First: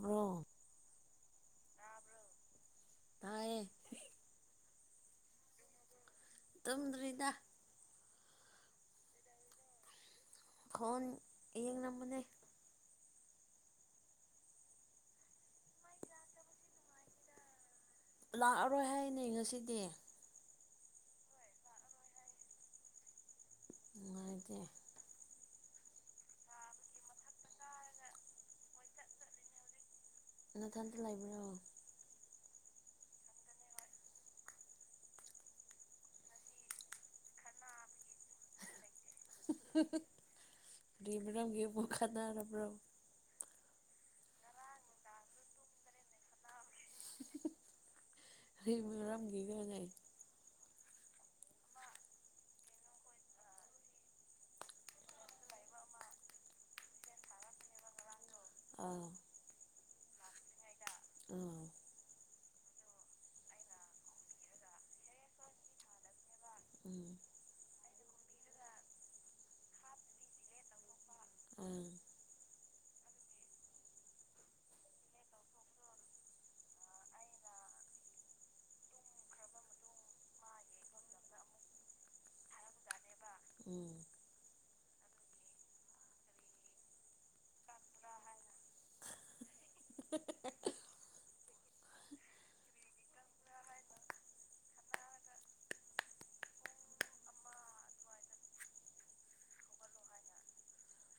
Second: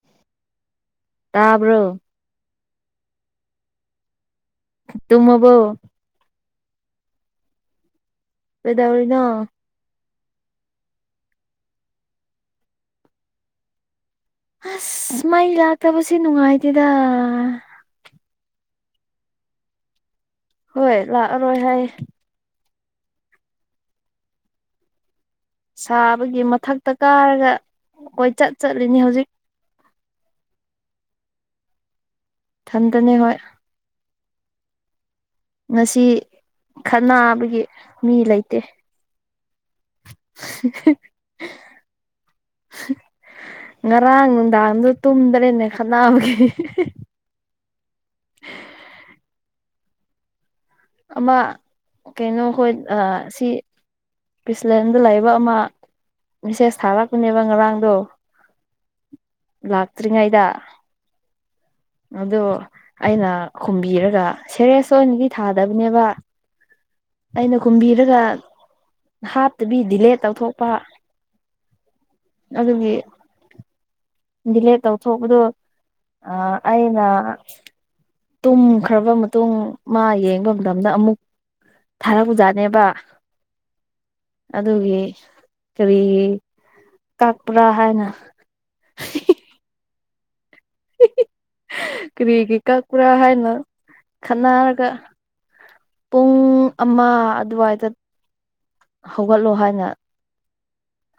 bro ꯇꯥꯕ꯭ꯔꯣ ꯇꯥꯌꯦ ꯇꯨꯝꯃꯕꯣ ꯇꯨꯝꯗ꯭ꯔꯤꯗ ꯀꯩꯗꯧꯔꯤꯅꯣ ꯈꯣꯟ ꯌꯦꯡꯔꯝꯕꯅꯦ ꯑꯁ ꯃꯩ ꯂꯥꯛꯇꯕꯁꯦ ꯅꯨꯡꯉꯥꯏꯇꯦꯗ ꯂꯥꯛꯑꯔꯣꯏ ꯍꯥꯏꯅꯦ ꯉꯁꯤꯗꯤ ꯍꯣꯏ ꯂꯥꯛꯑꯔꯣꯏ ꯍꯥꯏ ꯅꯨꯡꯉꯥꯢꯇꯦ ꯁꯥꯕꯒꯤ ꯃꯊꯛꯇ ꯀꯥꯔꯒ ꯀꯣꯏ ꯆꯠ ꯆꯠꯂꯤꯅꯤ ꯍꯧꯖꯤꯛ ꯅꯊꯟꯗ ꯂꯩꯕ꯭ꯔꯣ ꯊꯟꯗꯅꯦ ꯍꯣꯏ ꯉꯁꯤ ꯈꯅꯕꯒꯤ ꯃꯤ ꯂꯩꯇꯦ ꯀ꯭ꯔꯤ ꯃꯔꯝ ꯒꯤꯕꯨ ꯈꯅꯔꯕ꯭ꯔꯣ ꯉꯔꯥꯡ ꯅꯨꯡꯗꯥꯡꯗꯣ ꯇꯨꯝꯗ꯭ꯔꯦꯅꯦ ꯈꯠꯅꯕꯒꯤ ꯑꯩ ꯃꯔꯝꯒꯤ [unintelligible] ꯑꯃ ꯀꯩꯅꯣ ꯍꯣꯏ ꯑ ꯁꯤ ꯄꯤꯁꯂꯦꯟꯗ ꯂꯩꯕ ꯑꯃ ꯃꯤꯁꯦꯁ ꯊꯥꯔꯛꯄꯅꯦꯕ ꯉꯔꯥꯡꯗꯣ ꯑꯥ ꯂꯥꯛꯇ꯭ꯔꯤꯉꯩꯗ ꯑꯥ ꯎꯝ ꯑꯗꯨ ꯑꯩꯅ ꯈꯨꯝꯕꯤꯔꯒ ꯁꯦꯔꯦꯁ ꯑꯣꯏꯅꯗꯤ ꯊꯥꯗꯕꯅꯦꯕ ꯑꯩꯅ ꯈꯨꯝꯕꯤꯔꯒ ꯍꯥꯞꯇꯕꯤ ꯗꯤꯂꯦꯠ ꯇꯧꯊꯣꯛꯄ ꯑꯥ ꯑꯗꯨꯒꯤ ꯗꯤꯂꯦ ꯇꯧꯊꯣꯛꯄꯗꯣ ꯑꯥ ꯑꯩꯅ ꯇꯨꯝꯈ꯭ꯔꯕ ꯃꯇꯨꯡ ꯃꯥ ꯌꯦꯡꯕ ꯃꯇꯝꯗ ꯑꯃꯨꯛ ꯊꯥꯔꯛꯄꯖꯥꯠꯅꯦꯕ ꯎꯝ ꯑꯗꯨꯒꯤ ꯀꯔꯤ ꯀꯥꯛꯄꯔꯥ ꯍꯥꯏꯅ [unintelligible] ꯀꯔꯤꯒꯤ ꯀꯛꯄꯔꯥ ꯍꯥꯏꯅ ꯈꯟꯅꯔꯒ ꯄꯨꯡ ꯑꯃ ꯑꯗꯨꯋꯥꯏꯗ ꯍꯧꯒꯠꯂꯣ ꯍꯥꯏꯅ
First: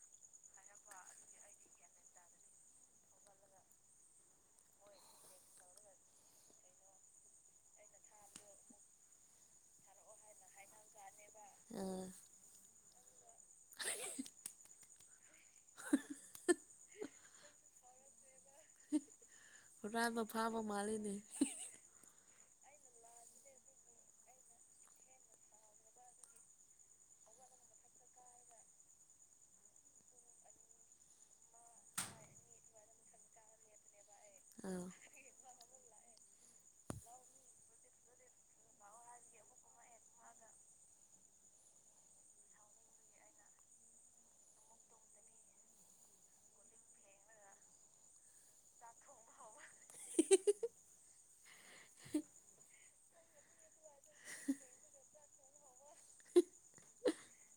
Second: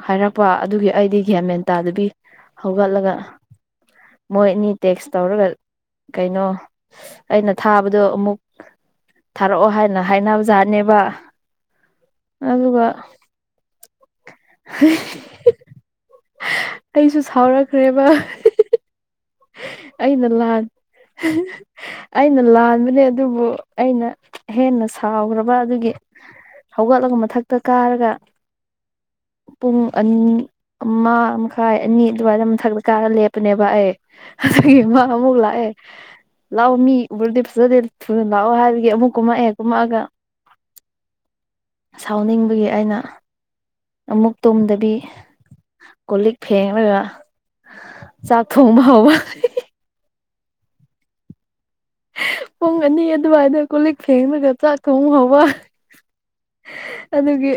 ꯍꯥꯏꯔꯛꯄ ꯑꯗꯨꯒꯤ ꯑꯩꯗꯤ ꯒꯌꯥ ꯃꯦꯟ ꯇꯥꯗꯨꯕꯤ ꯍꯧꯒꯠꯂꯒ ꯃꯣꯏ ꯑꯅꯤ ꯇꯦꯛꯁ ꯇꯧꯔꯒ ꯀꯩꯅꯣ ꯑꯩꯅ ꯊꯥꯕꯗꯣ ꯑꯃꯨꯛ ꯊꯥꯔꯛꯑꯣ ꯍꯥꯏꯅ ꯍꯥꯏꯅꯕꯖꯥꯠꯅꯦꯕ ꯑꯥ ꯑꯗꯨꯒ [unintelligible] ꯑꯩꯁꯨ ꯁꯥꯎꯔꯛꯈ꯭ꯔꯦꯕ [unintelligible] ꯍꯨꯔꯥꯟꯕ ꯑꯩꯅ ꯐꯥꯕ ꯂꯥꯟ ꯃꯥꯜꯂꯤꯅꯦ [unintelligible] ꯑꯩꯅ ꯂꯥꯟꯕꯅꯦ ꯑꯗꯨꯕꯨ ꯑꯩꯅ ꯍꯦꯟꯅ ꯁꯥꯎꯈ꯭ꯔꯕ ꯑꯗꯨꯒꯤ ꯍꯧꯒꯠꯂꯒ ꯃꯊꯛꯇ ꯀꯥꯔꯒ [inaudible] ꯄꯨꯡ ꯑꯅꯤ ꯑꯃ ꯃꯈꯥꯏ ꯑꯅꯤ ꯑꯗꯨꯃꯥꯏꯅ ꯃꯊꯛꯇ ꯀꯥꯔꯒ ꯂꯦꯞꯄꯅꯦꯕ ꯑꯩ ꯑꯗꯨꯒꯤ ꯑꯥ ꯏꯃ ꯑꯃꯨꯛ ꯂꯥꯛꯑꯦ ꯂꯥꯛꯑꯣ ꯃꯤ ꯎꯔꯗꯤ ꯐꯖꯗꯦ ꯊꯨꯅ ꯂꯥꯛꯑꯣ ꯍꯥꯏꯕꯒꯤ ꯑꯃꯨꯛ ꯀꯨꯝꯃꯛꯑꯦ ꯀꯨꯝꯃꯛꯑꯒ ꯁꯥꯎꯅꯤꯡꯕꯒꯤ ꯑꯩꯅ ꯑꯃꯨꯛ ꯇꯨꯝꯗꯕꯤ ꯀꯣ ꯂꯤꯛ ꯐꯦꯡꯉꯒ ꯆꯥꯛ ꯊꯣꯡꯕ ꯍꯧꯕ [unintelligible] ꯄꯨꯡ ꯑꯅꯤ ꯑꯗꯨꯋꯥꯏꯗ ꯀꯣꯂꯤꯛ ꯐꯦꯡꯂꯒ ꯆꯥꯛ ꯊꯣꯡ ꯍꯧꯕ ꯑꯗꯨꯒꯤ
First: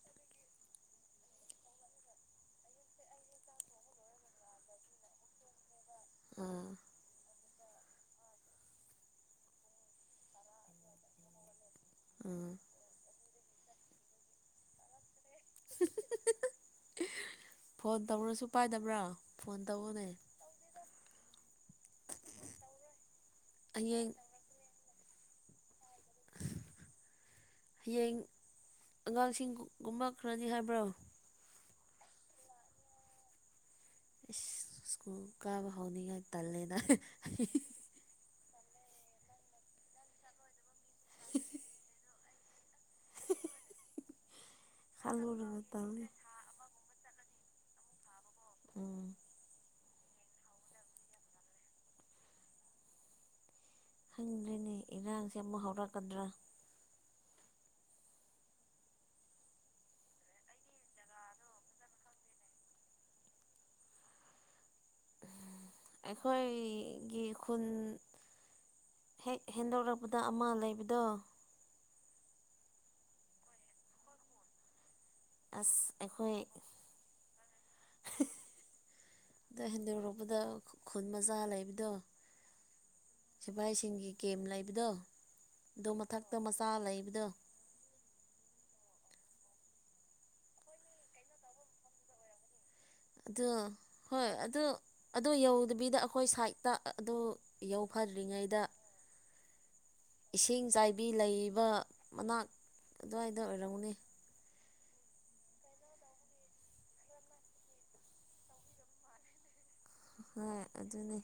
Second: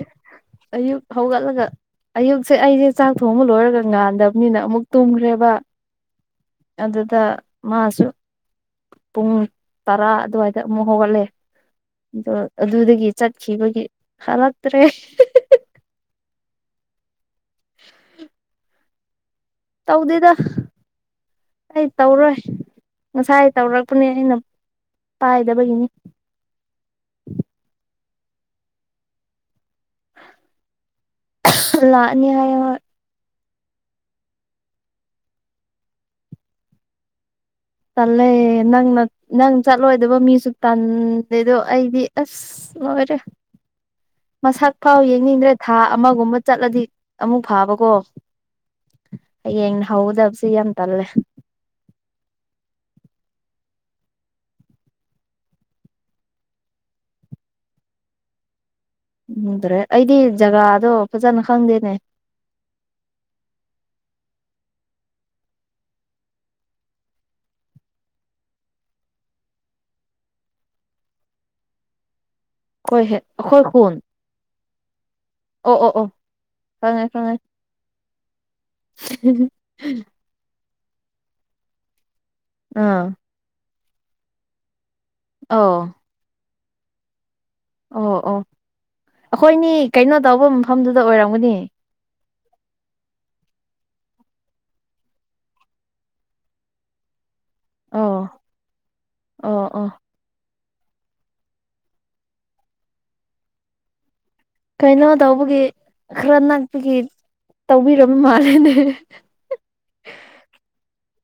ꯑꯌꯨꯛ ꯍꯧꯒꯠꯂꯒ ꯑꯌꯨꯛꯁꯦ ꯑꯩꯁꯦ ꯆꯥꯛ ꯊꯣꯡꯕ ꯂꯣꯏꯔꯒ ꯉꯥꯟꯗꯕꯅꯤꯅ ꯑꯃꯨꯛ ꯇꯨꯝꯈ꯭ꯔꯦꯕ ꯑꯥ ꯑꯗꯨꯗ ꯃꯥꯁꯨ ꯄꯨꯡ ꯇꯔꯥ ꯑꯗꯨꯋꯥꯏꯗ ꯑꯃꯨꯛ ꯍꯧꯒꯠꯂꯦ ꯑꯗꯣ ꯑꯥ ꯑꯗꯨꯗꯒꯤ ꯆꯠꯈꯤꯕꯒꯤ ꯍꯂꯛꯇ꯭ꯔꯦ [unintelligible] [unintelligible] ꯐꯣꯟ ꯇꯧꯔꯁꯨ ꯄꯥꯏꯗꯕ꯭ꯔꯥ ꯐꯣꯟ ꯇꯧꯑꯣꯅꯦ ꯇꯧꯗꯦꯗ ꯑꯩ ꯇꯧꯔꯣꯏ ꯉꯁꯥꯏ ꯇꯧꯔꯛꯄꯅꯦ ꯍꯌꯦꯡ ꯑꯩꯅ ꯄꯥꯏꯗꯕꯒꯤꯅꯤ ꯍꯌꯦꯡ ꯑꯉꯥꯡꯁꯤꯡ ꯀꯨꯝꯃꯛ ꯈꯔꯅꯤ ꯍꯥꯏꯕ꯭ꯔꯣ [unintelligible] ꯂꯥꯛꯑꯅꯤ ꯍꯥꯏꯌꯦ ꯍꯣꯏ ꯁꯀꯨꯜ ꯀꯥꯕ ꯍꯥꯎꯅꯤꯉꯥꯏ ꯇꯜꯂꯦꯗ ꯇꯜꯂꯦ ꯅꯪꯅ ꯅꯪ ꯆꯠꯂꯣꯏꯗꯕ ꯃꯤꯁꯨ ꯇꯥꯟꯗꯦꯗꯣ ꯑꯩꯗꯤ ꯑꯁ ꯂꯣꯏꯔꯦ [inaudible] ꯃꯁꯛ ꯐꯥꯎ ꯌꯦꯡꯅꯤꯡꯗ꯭ꯔꯦ ꯈꯜꯂꯨꯔꯒ ꯊꯥ ꯇꯜꯂꯦ ꯑꯃꯒꯨꯝꯕ ꯆꯠꯂꯗꯤ ꯑꯃꯨꯛ ꯐꯥꯕꯀꯣ ꯎꯝ ꯍꯌꯦꯡꯅ ꯍꯧꯒꯗꯕꯁꯤ ꯌꯥꯝ ꯇꯜꯂꯦ ꯈꯪꯗ꯭ꯔꯦꯅꯦ ꯏꯔꯥꯡꯁꯦ ꯑꯃꯨꯛ ꯍꯧꯔꯛꯀꯗ꯭ꯔꯥ ꯈꯪꯗ꯭ꯔꯦ ꯑꯩꯗꯤ ꯖꯒꯥꯗꯣ ꯐꯖꯅ ꯈꯪꯗꯦꯅꯦ [inaudible] ꯑꯩꯈꯣꯏꯒꯤ ꯈꯨꯟ ꯍꯦꯛ ꯍꯦꯟꯗꯣꯔꯛꯄꯗ ꯑꯃ ꯂꯩꯕꯗꯣ ꯑꯈꯣꯏ ꯍꯦꯛ ꯑꯈꯣꯏ ꯈꯨꯟ ꯑꯣ ꯑꯁ ꯑꯣ ꯑꯣ ꯑꯩꯈꯣꯏ ꯈꯪꯉꯦ ꯈꯪꯉꯦ ꯑꯗ ꯍꯦꯟꯗꯣꯔꯛꯄꯗ ꯈꯨꯟ ꯃꯆꯥ ꯂꯩꯕꯗꯣ ꯑꯥ ꯁꯤꯐꯥꯏꯁꯤꯡꯒꯤ ꯀꯦꯝ ꯂꯩꯕꯗꯣ ꯑꯣ ꯑꯗꯨ ꯃꯊꯛꯇ ꯃꯆꯥ ꯂꯩꯕꯗꯣ ꯑꯣ ꯑꯣ ꯑꯩꯈꯣꯏꯅꯤ ꯀꯩꯅꯣ ꯇꯧꯕ ꯃꯐꯝꯗꯨꯗ ꯑꯣꯏꯔꯝꯒꯅꯤ ꯑꯗꯨ ꯍꯣꯏ ꯑꯗꯨ ꯑꯗꯨ ꯌꯧꯗꯕꯤꯗ ꯑꯩꯈꯣꯏ ꯁꯥꯏꯠꯇ ꯑꯗꯨ ꯑꯣ ꯌꯧꯐꯥꯠꯗ꯭ꯔꯤꯉꯩꯗ ꯑꯣ ꯑꯣ ꯏꯁꯤꯡ ꯆꯥꯏꯕꯤ ꯂꯩꯕ ꯃꯅꯥꯛ ꯑꯗꯨꯋꯥꯏꯗ ꯑꯣꯏꯔꯝꯒꯅꯤ ꯀꯩꯅꯣ ꯇꯧꯕꯒꯤ ꯈꯔ ꯅꯛꯄꯒꯤ ꯇꯧꯕꯤꯔꯝ ꯃꯥꯜꯂꯦꯅꯦ ꯍꯣꯏ ꯑꯗꯨꯅꯦ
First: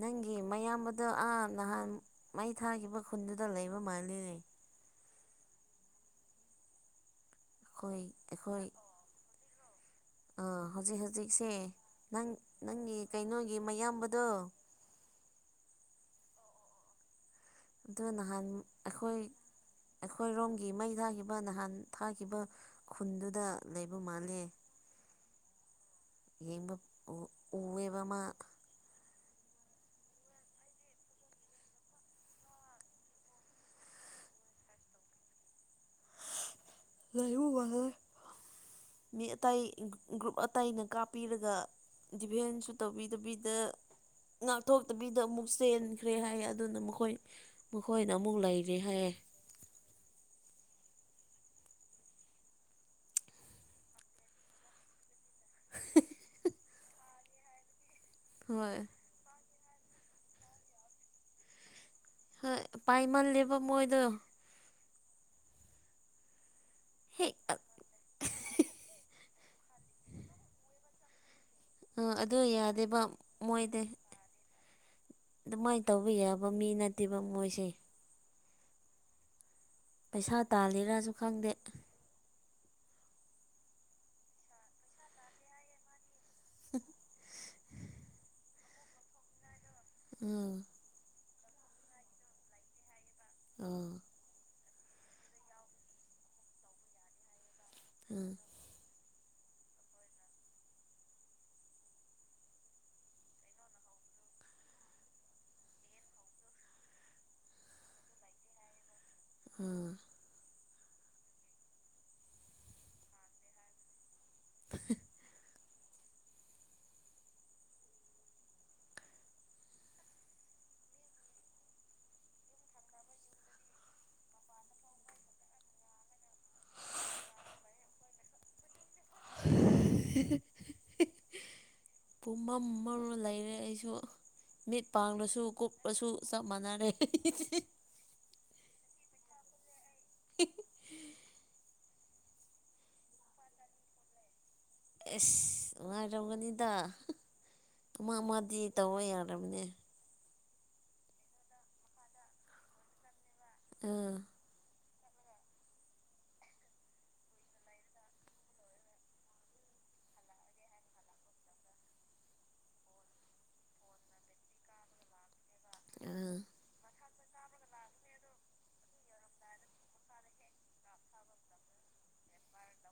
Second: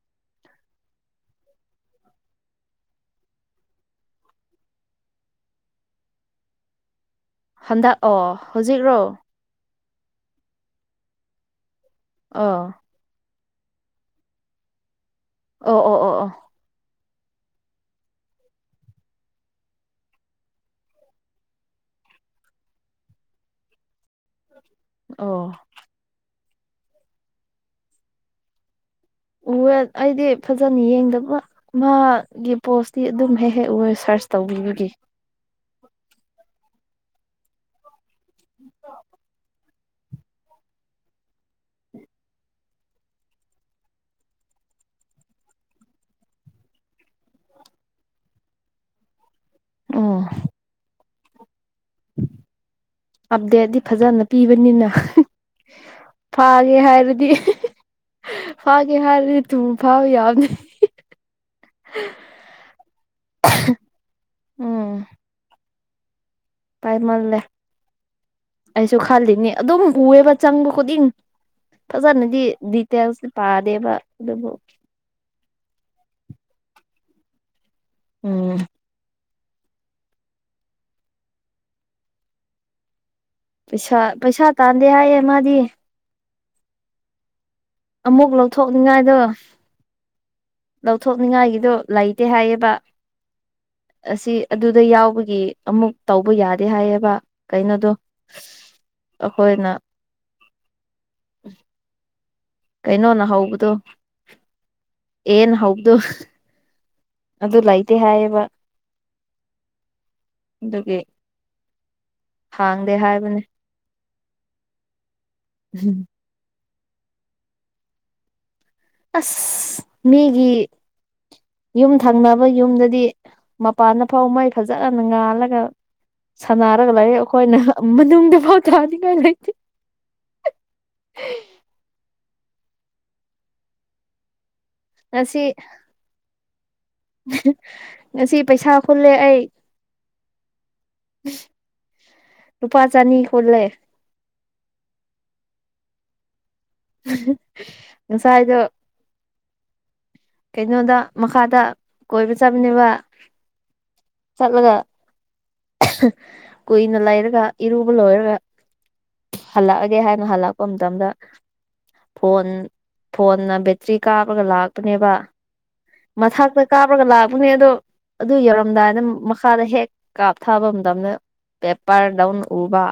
ꯅꯪꯒꯤ ꯃꯌꯥꯝꯕꯗꯣ ꯑꯥ ꯅꯍꯥꯟ ꯃꯩ ꯊꯥꯈꯤꯕ ꯈꯨꯟꯗꯨꯗ ꯂꯩꯕ ꯃꯥꯜꯂꯤꯅꯦ ꯍꯟꯗꯛ ꯑꯩꯈꯣꯏ ꯑꯣ ꯍꯧꯖꯤꯛꯔꯣ ꯑ ꯍꯧꯖꯤꯛ ꯍꯧꯖꯤꯛꯁꯦ ꯅꯪ ꯑꯣ ꯅꯪꯒꯤ ꯀꯩꯅꯣꯒꯤ ꯒꯤ ꯑꯌꯥꯝꯕꯗꯣ ꯑꯣ ꯑꯣ ꯑꯣ ꯑꯣ ꯑꯗꯨ ꯅꯍꯥꯟ ꯑꯩꯈꯣꯏ ꯑꯩꯈꯣꯏꯔꯣꯝꯒꯤ ꯃꯩ ꯊꯥꯈꯤꯕ ꯅꯍꯥꯟ ꯊꯥꯈꯤꯕ ꯈꯨꯟꯗꯨꯗ ꯂꯩꯕ ꯃꯥꯜꯂꯦ ꯑꯣ ꯌꯦꯡꯕ ꯎ ꯎꯋꯦꯕ ꯃꯥ ꯎꯋꯦ ꯑꯩꯗꯤ ꯐꯖꯅ ꯌꯦꯡꯗꯕ ꯃꯥ ꯒꯤ ꯄꯣꯁꯇꯤ ꯑꯗꯨꯝ ꯍꯦꯛ ꯍꯦꯛ ꯎꯋꯦ ꯁꯥꯔ ꯇꯧꯕꯤꯅꯤꯒꯤ [inaudible] ꯂꯩꯕ ꯃꯥꯂꯦ ꯃꯤ ꯑꯇꯩꯥ ꯒ꯭ꯔꯨ ꯒ꯭ꯔꯨꯞ ꯑꯇꯩꯅ ꯀꯥꯞꯄꯤꯔꯒ ꯗꯤꯚꯦꯟꯁꯨ ꯇꯧꯕꯤꯗꯕꯤꯗ ꯉꯥꯛꯊꯣꯛꯇꯕꯤꯗ ꯑꯃꯨꯛ ꯆꯦꯟꯈ꯭ꯔꯦ ꯍꯥꯏꯌꯦ ꯑꯗꯨꯅ ꯃꯈꯣꯏ ꯃꯈꯣꯏꯅ ꯑꯃꯨꯛ ꯂꯩꯔꯦ ꯍꯥꯏꯌꯦ ꯑꯣ ꯑꯞꯗꯦꯠꯗꯤ ꯐꯖꯅ ꯄꯤꯕꯅꯤꯅ ꯐꯥꯒꯦ ꯍꯥꯏꯔꯗꯤ ꯍꯣꯏ ꯐꯦꯒꯦ ꯍꯥꯏꯔꯗꯤ ꯊꯨ ꯐꯥꯕ ꯌꯥꯕꯅꯦ ꯍꯣꯏ ꯄꯥꯏꯃꯜꯂꯦꯕ ꯃꯣꯏꯗꯣ ꯎꯝ ꯍꯦꯛ ꯄꯥꯏꯃꯜꯂꯦ ꯑꯩꯁꯨ ꯈꯜꯂꯤꯅꯤ ꯑꯗꯨꯝ ꯎꯑꯦꯕ ꯆꯪꯕ ꯈꯨꯗꯤꯡ ꯑꯗꯨ ꯐꯖꯅꯗꯤ ꯌꯥꯗꯦꯕ ꯗꯤꯇꯦꯜꯁꯗꯤ ꯄꯥꯗꯦꯕ ꯑꯗꯨꯕꯨ ꯑꯗꯨꯃꯥꯏ ꯇꯧꯕ ꯌꯥꯕ ꯃꯤ ꯅꯠꯇꯦꯕ ꯃꯣꯏꯁꯦ ꯎꯝ ꯄꯩꯁꯥ ꯇꯥꯜꯂꯤꯔꯥꯁꯨ ꯈꯪꯗꯦ ꯄꯩꯁꯥ ꯄꯩꯁꯥ ꯇꯥꯟꯗꯦ ꯍꯥꯏꯌꯦ ꯃꯥꯗꯤ [unintelligible] ꯑꯃꯨꯛ ꯂꯧꯊꯣꯛꯅꯤꯉꯥꯏꯗꯣ ꯎꯝ ꯅꯤꯡꯉꯥꯏꯒꯤꯗꯣ ꯂꯩꯇꯦ ꯍꯥꯏꯌꯦꯕ ꯑꯥ ꯑꯁꯤ ꯑꯗꯨꯗ ꯌꯥꯎꯕꯒꯤ ꯑꯃꯨꯛ ꯇꯧꯕ ꯌꯥꯗꯦ ꯍꯥꯏꯌꯦꯕ ꯀꯩꯅꯣꯗꯣ ꯎꯝ ꯑꯈꯣꯏꯅ ꯀꯩꯅꯣꯅ ꯍꯧꯕꯗꯣ ꯑꯦꯟꯅ ꯍꯧꯕꯗꯨ [unintelligible] ꯑꯗꯨ ꯂꯩꯥꯇꯦ ꯍꯥꯏꯌꯦꯕ ꯎꯝ ꯗꯨꯒꯤ ꯍꯥꯡꯗꯦ ꯍꯥꯏꯕꯅꯦ [unintelligible] [inaudible] ꯑꯁ ꯃꯤꯒꯤ ꯌꯨꯝ ꯊꯪꯅꯕ ꯌꯨꯝꯗꯗꯤ ꯃꯄꯥꯟꯗ ꯐꯧ ꯃꯩ ꯐꯖꯅ ꯉꯥꯜꯂꯒ ꯁꯥꯟꯅꯔꯒ ꯂꯩ ꯑꯈꯣꯏꯅ ꯃꯅꯨꯡꯗ ꯐꯥꯎ ꯊꯥꯟꯅꯤ [unintelligible] ꯄꯨꯝꯃꯝ ꯃꯝꯔ ꯂꯩꯔꯦ ꯑꯩꯁꯨ ꯃꯤꯠ ꯄꯥꯡꯂꯁꯨ ꯉꯁꯤ ꯀꯨꯞꯂꯁꯨ ꯆꯞ ꯃꯥꯟꯅꯔꯦ ꯑꯩꯗꯤ [unintelligible] ꯉꯁꯤ ꯄꯩꯁꯥ ꯈꯨꯜꯂꯦ ꯑꯩ ꯂꯨꯄꯥꯥ ꯆꯥꯅꯤ ꯈꯨꯜꯂꯦ ꯑꯦꯁ ꯅꯨꯡꯉꯥꯏꯔꯝꯒꯅꯤ [unintelligible] ꯉꯁꯥꯏꯗꯣ ꯔꯝꯃꯅꯤ ꯀꯩꯅꯣꯗ ꯃꯈꯥꯗ ꯀꯣꯏꯕ ꯆꯠꯕꯅꯦꯕ ꯑꯥ ꯆꯠꯂꯒ [unintelligible] ꯀꯨꯏꯅ ꯂꯩꯔꯒ ꯏꯔꯨꯕ ꯂꯣꯏꯔꯒ ꯍꯜꯂꯛꯑꯒꯦ ꯍꯥꯏꯅ ꯍꯜꯂꯛꯄ ꯃꯇꯝꯗ ꯐꯣꯟ ꯐꯣꯟꯅ ꯕꯦꯇ꯭ꯔꯤ ꯀꯥꯞꯔꯒ ꯂꯥꯛꯄꯅꯦꯕ ꯑꯥ ꯃꯊꯛꯇ ꯀꯥꯞꯔꯒ ꯂꯥꯛꯄꯅꯦ ꯑꯗꯣ ꯑꯗꯨ ꯌꯧꯔꯝꯗꯥꯏꯗ ꯃꯈꯥꯗ ꯍꯦꯛ ꯀꯥꯞꯊꯕ ꯃꯇꯝꯗ ꯄꯦꯄꯔꯗꯧꯟ ꯎꯕ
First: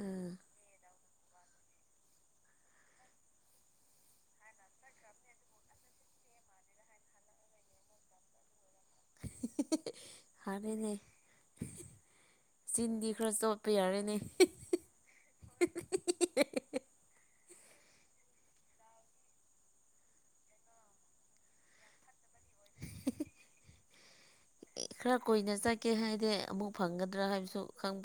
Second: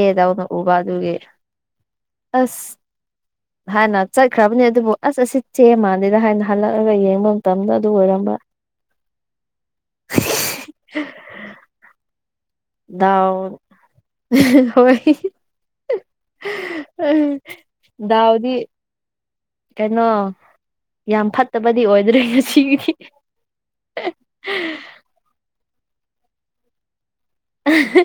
ꯑꯥ ꯎꯕ ꯑꯗꯨꯒꯤ ꯑꯁ ꯍꯥꯟꯅ ꯆꯠꯈ꯭ꯔꯕꯅꯦ ꯑꯗꯨꯕꯨ ꯑꯁ ꯑꯁꯤ ꯆꯦ ꯃꯥꯟꯂꯦꯗ ꯍꯥꯏꯅ ꯍꯜꯂꯛꯑꯒ ꯌꯦꯡꯕ ꯃꯇꯝꯗ ꯑꯗꯨ ꯑꯣꯏꯔꯝꯕ [unintelligible] ꯐꯥꯔꯦꯅꯦ ꯗꯥꯎ ꯍꯤ ꯍꯣꯏ [unintelligible] ꯗꯥꯎꯗꯤ ꯀꯩꯅꯣ ꯌꯥꯝ ꯐꯠꯇꯕꯗꯤ ꯑꯣꯏꯗ꯭ꯔꯤ ꯉꯁꯤꯒꯤꯗꯤ ꯀꯦ ꯍꯥꯏꯗꯦ ꯑꯃꯨꯛ ꯐꯪꯒ ꯑꯍꯦ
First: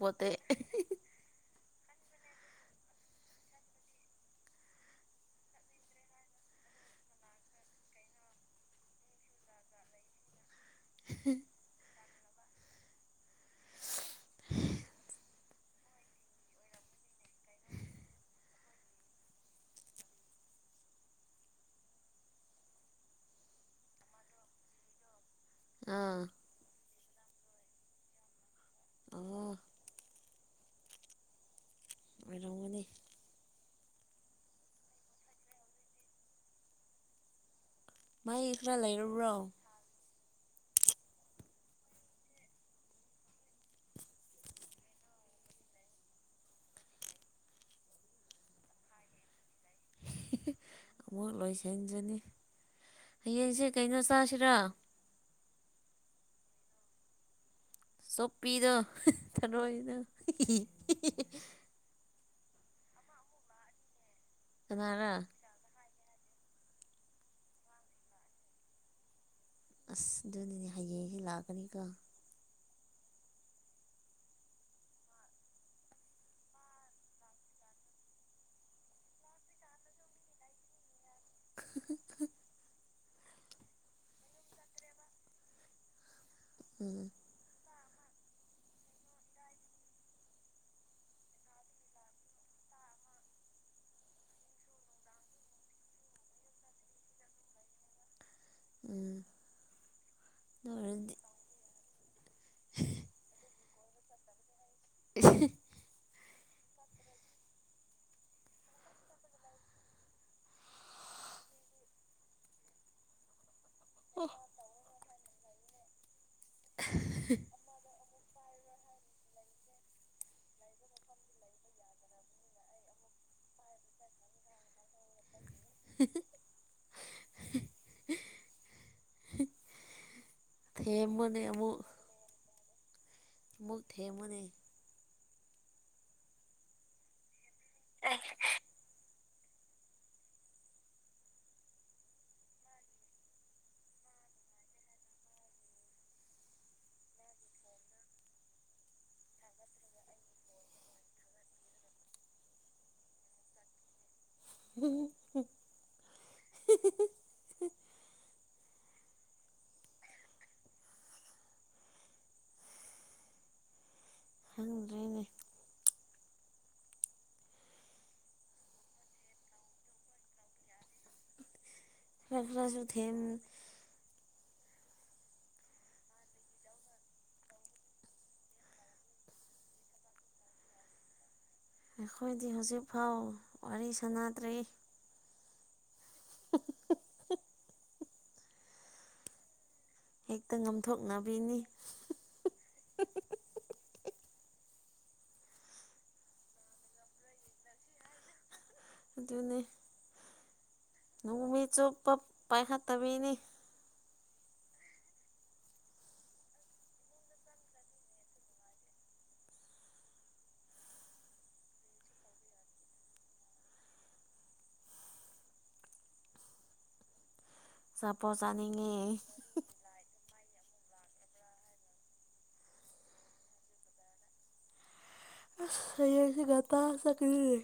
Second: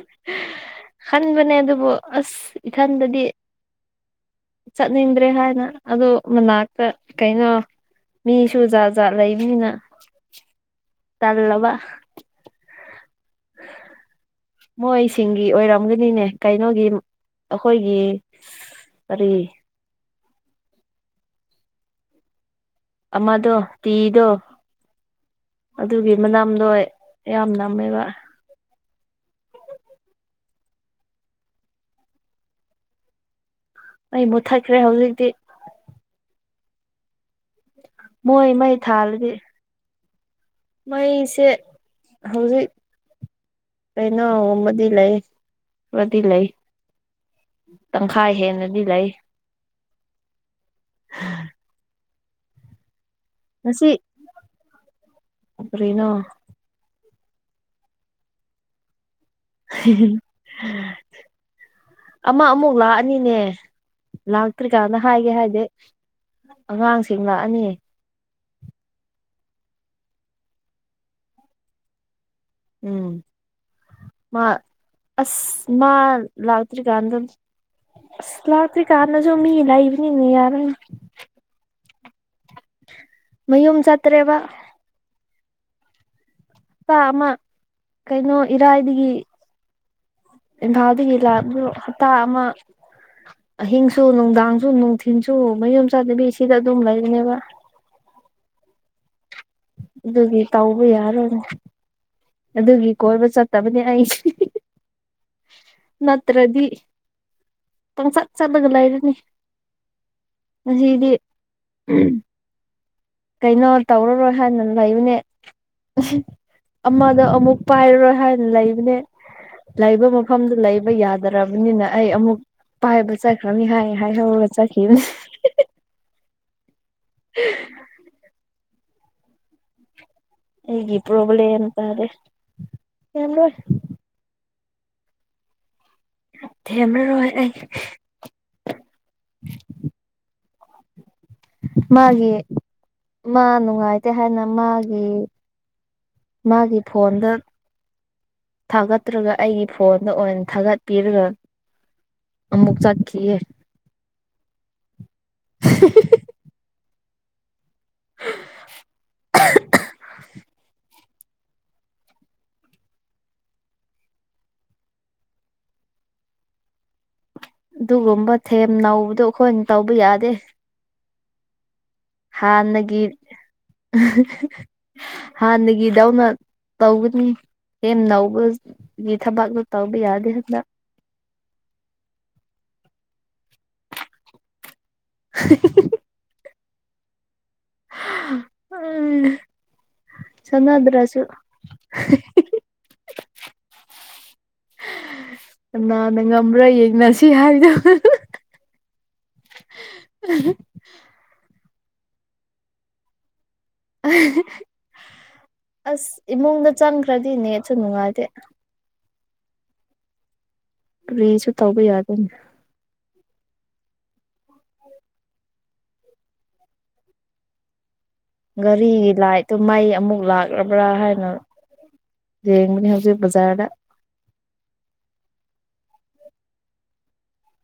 ꯈꯟꯕꯅꯦ ꯑꯗꯨꯕꯨ ꯑꯁ ꯏꯊꯟꯗꯗꯤ ꯆꯠꯅꯤꯡꯗ꯭ꯔꯦ ꯍꯥꯏꯅ ꯑꯗꯣ ꯃꯅꯥꯛꯇ ꯀꯩꯅꯣ ꯃꯤꯁꯨ ꯖꯥꯠ ꯖꯥꯠ ꯂꯩꯕꯅꯤꯅ ꯇꯜꯂꯕ [inaudible] ꯃꯣꯏꯁꯤꯡꯒꯤ ꯑꯣꯏꯔꯝꯒꯅꯤꯅꯦ ꯀꯩꯅꯣꯒꯤ ꯑꯩꯈꯣꯏꯒꯤ ꯀꯔꯤ ꯑꯃꯗꯣ ꯇꯤꯗꯣ ꯑꯗꯨꯒꯤ ꯑꯥ ꯃꯅꯝꯗꯣ ꯌꯥꯝ ꯅꯝꯃꯦꯕ ꯑꯣ ꯑꯣꯏꯔꯝꯒꯅꯤ ꯑꯩ ꯃꯨꯠꯊꯠꯈ꯭ꯔꯦ ꯍꯧꯖꯤꯛꯇꯤ ꯃꯣꯏ ꯈꯔ ꯃꯩ ꯊꯥꯜꯂꯗꯤ ꯂꯩꯔꯕ꯭ꯔꯣ ꯃꯩꯁꯦ ꯍꯧꯖꯤꯛ ꯀꯩꯅꯣꯃꯗꯤ ꯂꯩ ꯃꯗꯤ ꯂꯩꯌꯦ ꯇꯪꯈꯥꯏ ꯍꯦꯟꯅꯗꯤ ꯂꯩ ꯑꯃꯨꯛ ꯂꯣꯏꯁꯟꯖꯅꯤ ꯍꯌꯦꯡꯁꯦ ꯉꯁꯤ ꯀꯩꯅꯣ ꯆꯥꯁꯤꯔ ꯀꯔꯤꯅꯣ ꯆꯨꯞꯄꯤꯗꯣ ꯊꯔꯣꯏꯗꯣ ꯍꯤ ꯍꯤꯍꯤ ꯑꯃ ꯑꯃꯨꯛ ꯂꯥꯛꯑꯅꯤꯅꯦ ꯂꯥꯛꯇ꯭ꯔꯤꯀꯥꯟꯅ ꯀꯅꯥꯔꯥ ꯍꯥꯏꯒꯦ ꯍꯥꯏꯗꯤ ꯑꯉꯥꯡꯁꯤꯡ ꯂꯥꯛꯑꯅꯤ ꯑꯁ ꯑꯗꯨꯅꯤꯅꯦ ꯍꯌꯦꯡꯗꯤ ꯂꯥꯛꯀꯅꯤꯀꯣ ꯎꯝ ꯃꯥ ꯑꯁ ꯃꯥ ꯂꯥꯛꯇ꯭ꯔꯤꯀꯥꯟꯗ ꯑꯁ ꯂꯥꯛꯇ꯭ꯔꯤꯀꯥꯟꯗꯁꯨ ꯃꯤ ꯁꯩꯕꯅꯤꯅ ꯌꯥꯔꯣꯢꯅꯦ ꯃꯌꯨꯝ ꯆꯠꯇ꯭ꯔꯦꯕ ꯄꯥ ꯎꯝ ꯑꯃ ꯀꯩꯅꯣ ꯏꯔꯥꯏꯗꯒꯤ ꯏꯝꯐꯥꯜꯗꯒꯤ ꯂꯥꯛꯄꯗꯣ ꯍꯞꯇ ꯑꯃ ꯑꯍꯤꯡꯁꯨ ꯅꯨꯡꯗꯥꯡꯁꯨ ꯅꯨꯡꯊꯤꯟꯁꯨ ꯃꯌꯨꯝ ꯆꯠꯇꯕꯤ ꯁꯤꯗ ꯑꯗꯨꯝ ꯂꯩꯕꯅꯦꯕ ꯎꯝ ꯑꯗꯨꯒꯤ ꯑꯗꯨ ꯇꯧꯕ ꯑꯣꯏꯔꯗꯤ ꯌꯥꯔꯣꯏꯅꯦ ꯑꯗꯨꯒꯤ ꯀꯣꯏꯕ ꯆꯠꯇꯕꯅꯦ ꯑꯩꯁꯦ ꯇ꯭ꯔꯗꯤ ꯄꯪꯆꯠ ꯆꯠꯂꯒ ꯂꯩꯔꯅꯤ ꯉꯁꯤꯗꯤ ꯀꯩꯩꯅꯣ ꯇꯧꯔꯔꯣꯏ ꯍꯥꯏꯅ ꯂꯩꯕꯅꯦ ꯑꯃꯗ ꯑꯃꯨꯛ ꯄꯥꯏꯔꯔꯣꯏ ꯍꯥꯏꯅ ꯂꯩꯕꯅꯦ ꯂꯩꯕ ꯃꯐꯝꯗꯨ ꯂꯩꯕ ꯌꯥꯗ꯭ꯔꯕꯅꯤꯅ ꯑꯩ ꯑꯃꯨꯛ ꯄꯥꯏꯕ ꯆꯠꯈ꯭ꯔꯅꯤ ꯍꯥꯏ ꯍꯥꯏ ꯍꯧꯒ ꯆꯠꯈꯤꯕꯅꯦ [unintelligible] [unintelligible] ꯑꯩꯒꯤ ꯊꯦꯝꯃꯣꯅꯦ ꯄ꯭ꯔꯣꯕ꯭ꯂꯦꯝ ꯇꯥꯔꯦ ꯊꯦꯝꯔꯣꯏ ꯃꯨꯛ ꯊꯦꯝꯃꯣꯅꯦ ꯊꯦꯝꯔꯔꯣꯢ ꯑꯩ [unintelligible] [inaudible] ꯃꯥꯒꯤ ꯃꯥ ꯅꯨꯡꯉꯥꯏꯇꯦ ꯍꯥꯏꯅ ꯃꯥꯒꯤ ꯃꯥꯒꯤ ꯐꯣꯟꯗ ꯊꯥꯒꯠꯇ꯭ꯔꯒ ꯑꯩꯒꯤ ꯐꯣꯟꯗ ꯑꯣꯏꯅ ꯊꯥꯒꯠꯄꯤꯔꯒ ꯑꯃꯨꯛ ꯆꯠꯈꯤꯌꯦ [unintelligible] ꯍꯤꯍꯤ [unintelligible] ꯈꯪꯗ꯭ꯔꯦꯅꯦ ꯑꯗꯨꯒꯨꯝꯕ ꯊꯦꯝ ꯅꯧꯕꯗꯣ ꯑꯩꯈꯣꯏꯅ ꯇꯧꯕ ꯌꯥꯗꯦ ꯈꯔ ꯈꯔꯁꯨ ꯍꯥꯟꯅꯒꯤ ꯊꯦꯝ [unintelligible] [inaudible] ꯍꯥꯟꯅꯒꯤ ꯗꯧꯅ ꯇꯧꯒꯅꯤ ꯊꯦꯝ ꯅꯧꯕꯒꯤ ꯊꯕꯥꯛꯇꯣ ꯇꯧꯕ ꯌꯥꯗꯦ ꯍꯟꯇꯛ ꯑꯩꯈꯣꯏꯗꯤ ꯍꯧꯖꯤꯛꯐꯥꯎ ꯋꯥꯔꯤ ꯁꯥꯟꯅꯗ꯭ꯔꯤ [unintelligible] [unintelligible] [unintelligible] ꯑꯩ ꯍꯦꯛꯇ ꯉꯝꯊꯣꯛꯅꯕꯤꯅꯤ ꯀꯅꯥꯅ ꯉꯝꯕ꯭ꯔꯥ ꯌꯦꯡꯅꯁꯤ ꯍꯥꯏꯗꯣ [unintelligible] ꯑꯗꯨꯅꯦ [unintelligible] ꯅꯣꯡꯃꯤꯠ ꯆꯨꯞꯄ ꯄꯥꯏꯈꯠꯇꯕꯤꯅꯤ [unintelligible] ꯑꯁ ꯏꯃꯨꯡꯗ ꯆꯪꯈ꯭ꯔꯗꯤ ꯅꯦꯠꯁꯨ ꯅꯨꯡꯉꯥꯏꯇꯦ ꯀ꯭ꯔꯤꯁꯨ ꯇꯧꯕ ꯌꯥꯗꯣꯏꯅꯤ ꯑꯆꯥꯄꯣꯠ ꯆꯥꯅꯤꯡꯉꯦ ꯘꯔꯤꯒꯤ ꯂꯥꯏꯠꯇꯣ ꯃꯩ ꯑꯃꯨꯛ ꯂꯥꯛ ꯄꯣꯔꯛꯄ꯭ꯔꯥ ꯍꯥꯏꯅ ꯌꯦꯡꯕꯅꯦ ꯍꯧꯖꯤꯛ ꯕꯖꯥꯔꯗ ꯑꯁ ꯍꯌꯦꯡꯗꯤ ꯉꯟꯇꯥ ꯆꯠꯀꯅꯤ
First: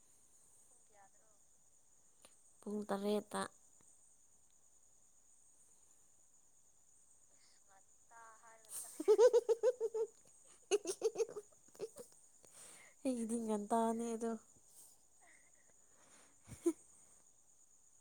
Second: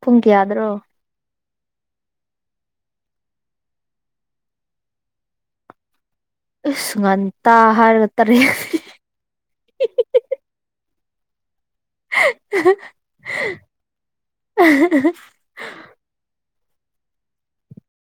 ꯄꯨꯡ ꯀꯌꯥꯗ꯭ꯔꯣ ꯄꯨꯡ ꯇꯔꯦꯠ ꯇ ꯏꯁ ꯉꯟꯇꯥ ꯍꯥꯢꯔꯒ ꯇꯔꯦꯠ ꯑꯩꯒꯤꯗꯤ ꯉꯟꯇꯥꯅꯦ ꯑꯗꯣ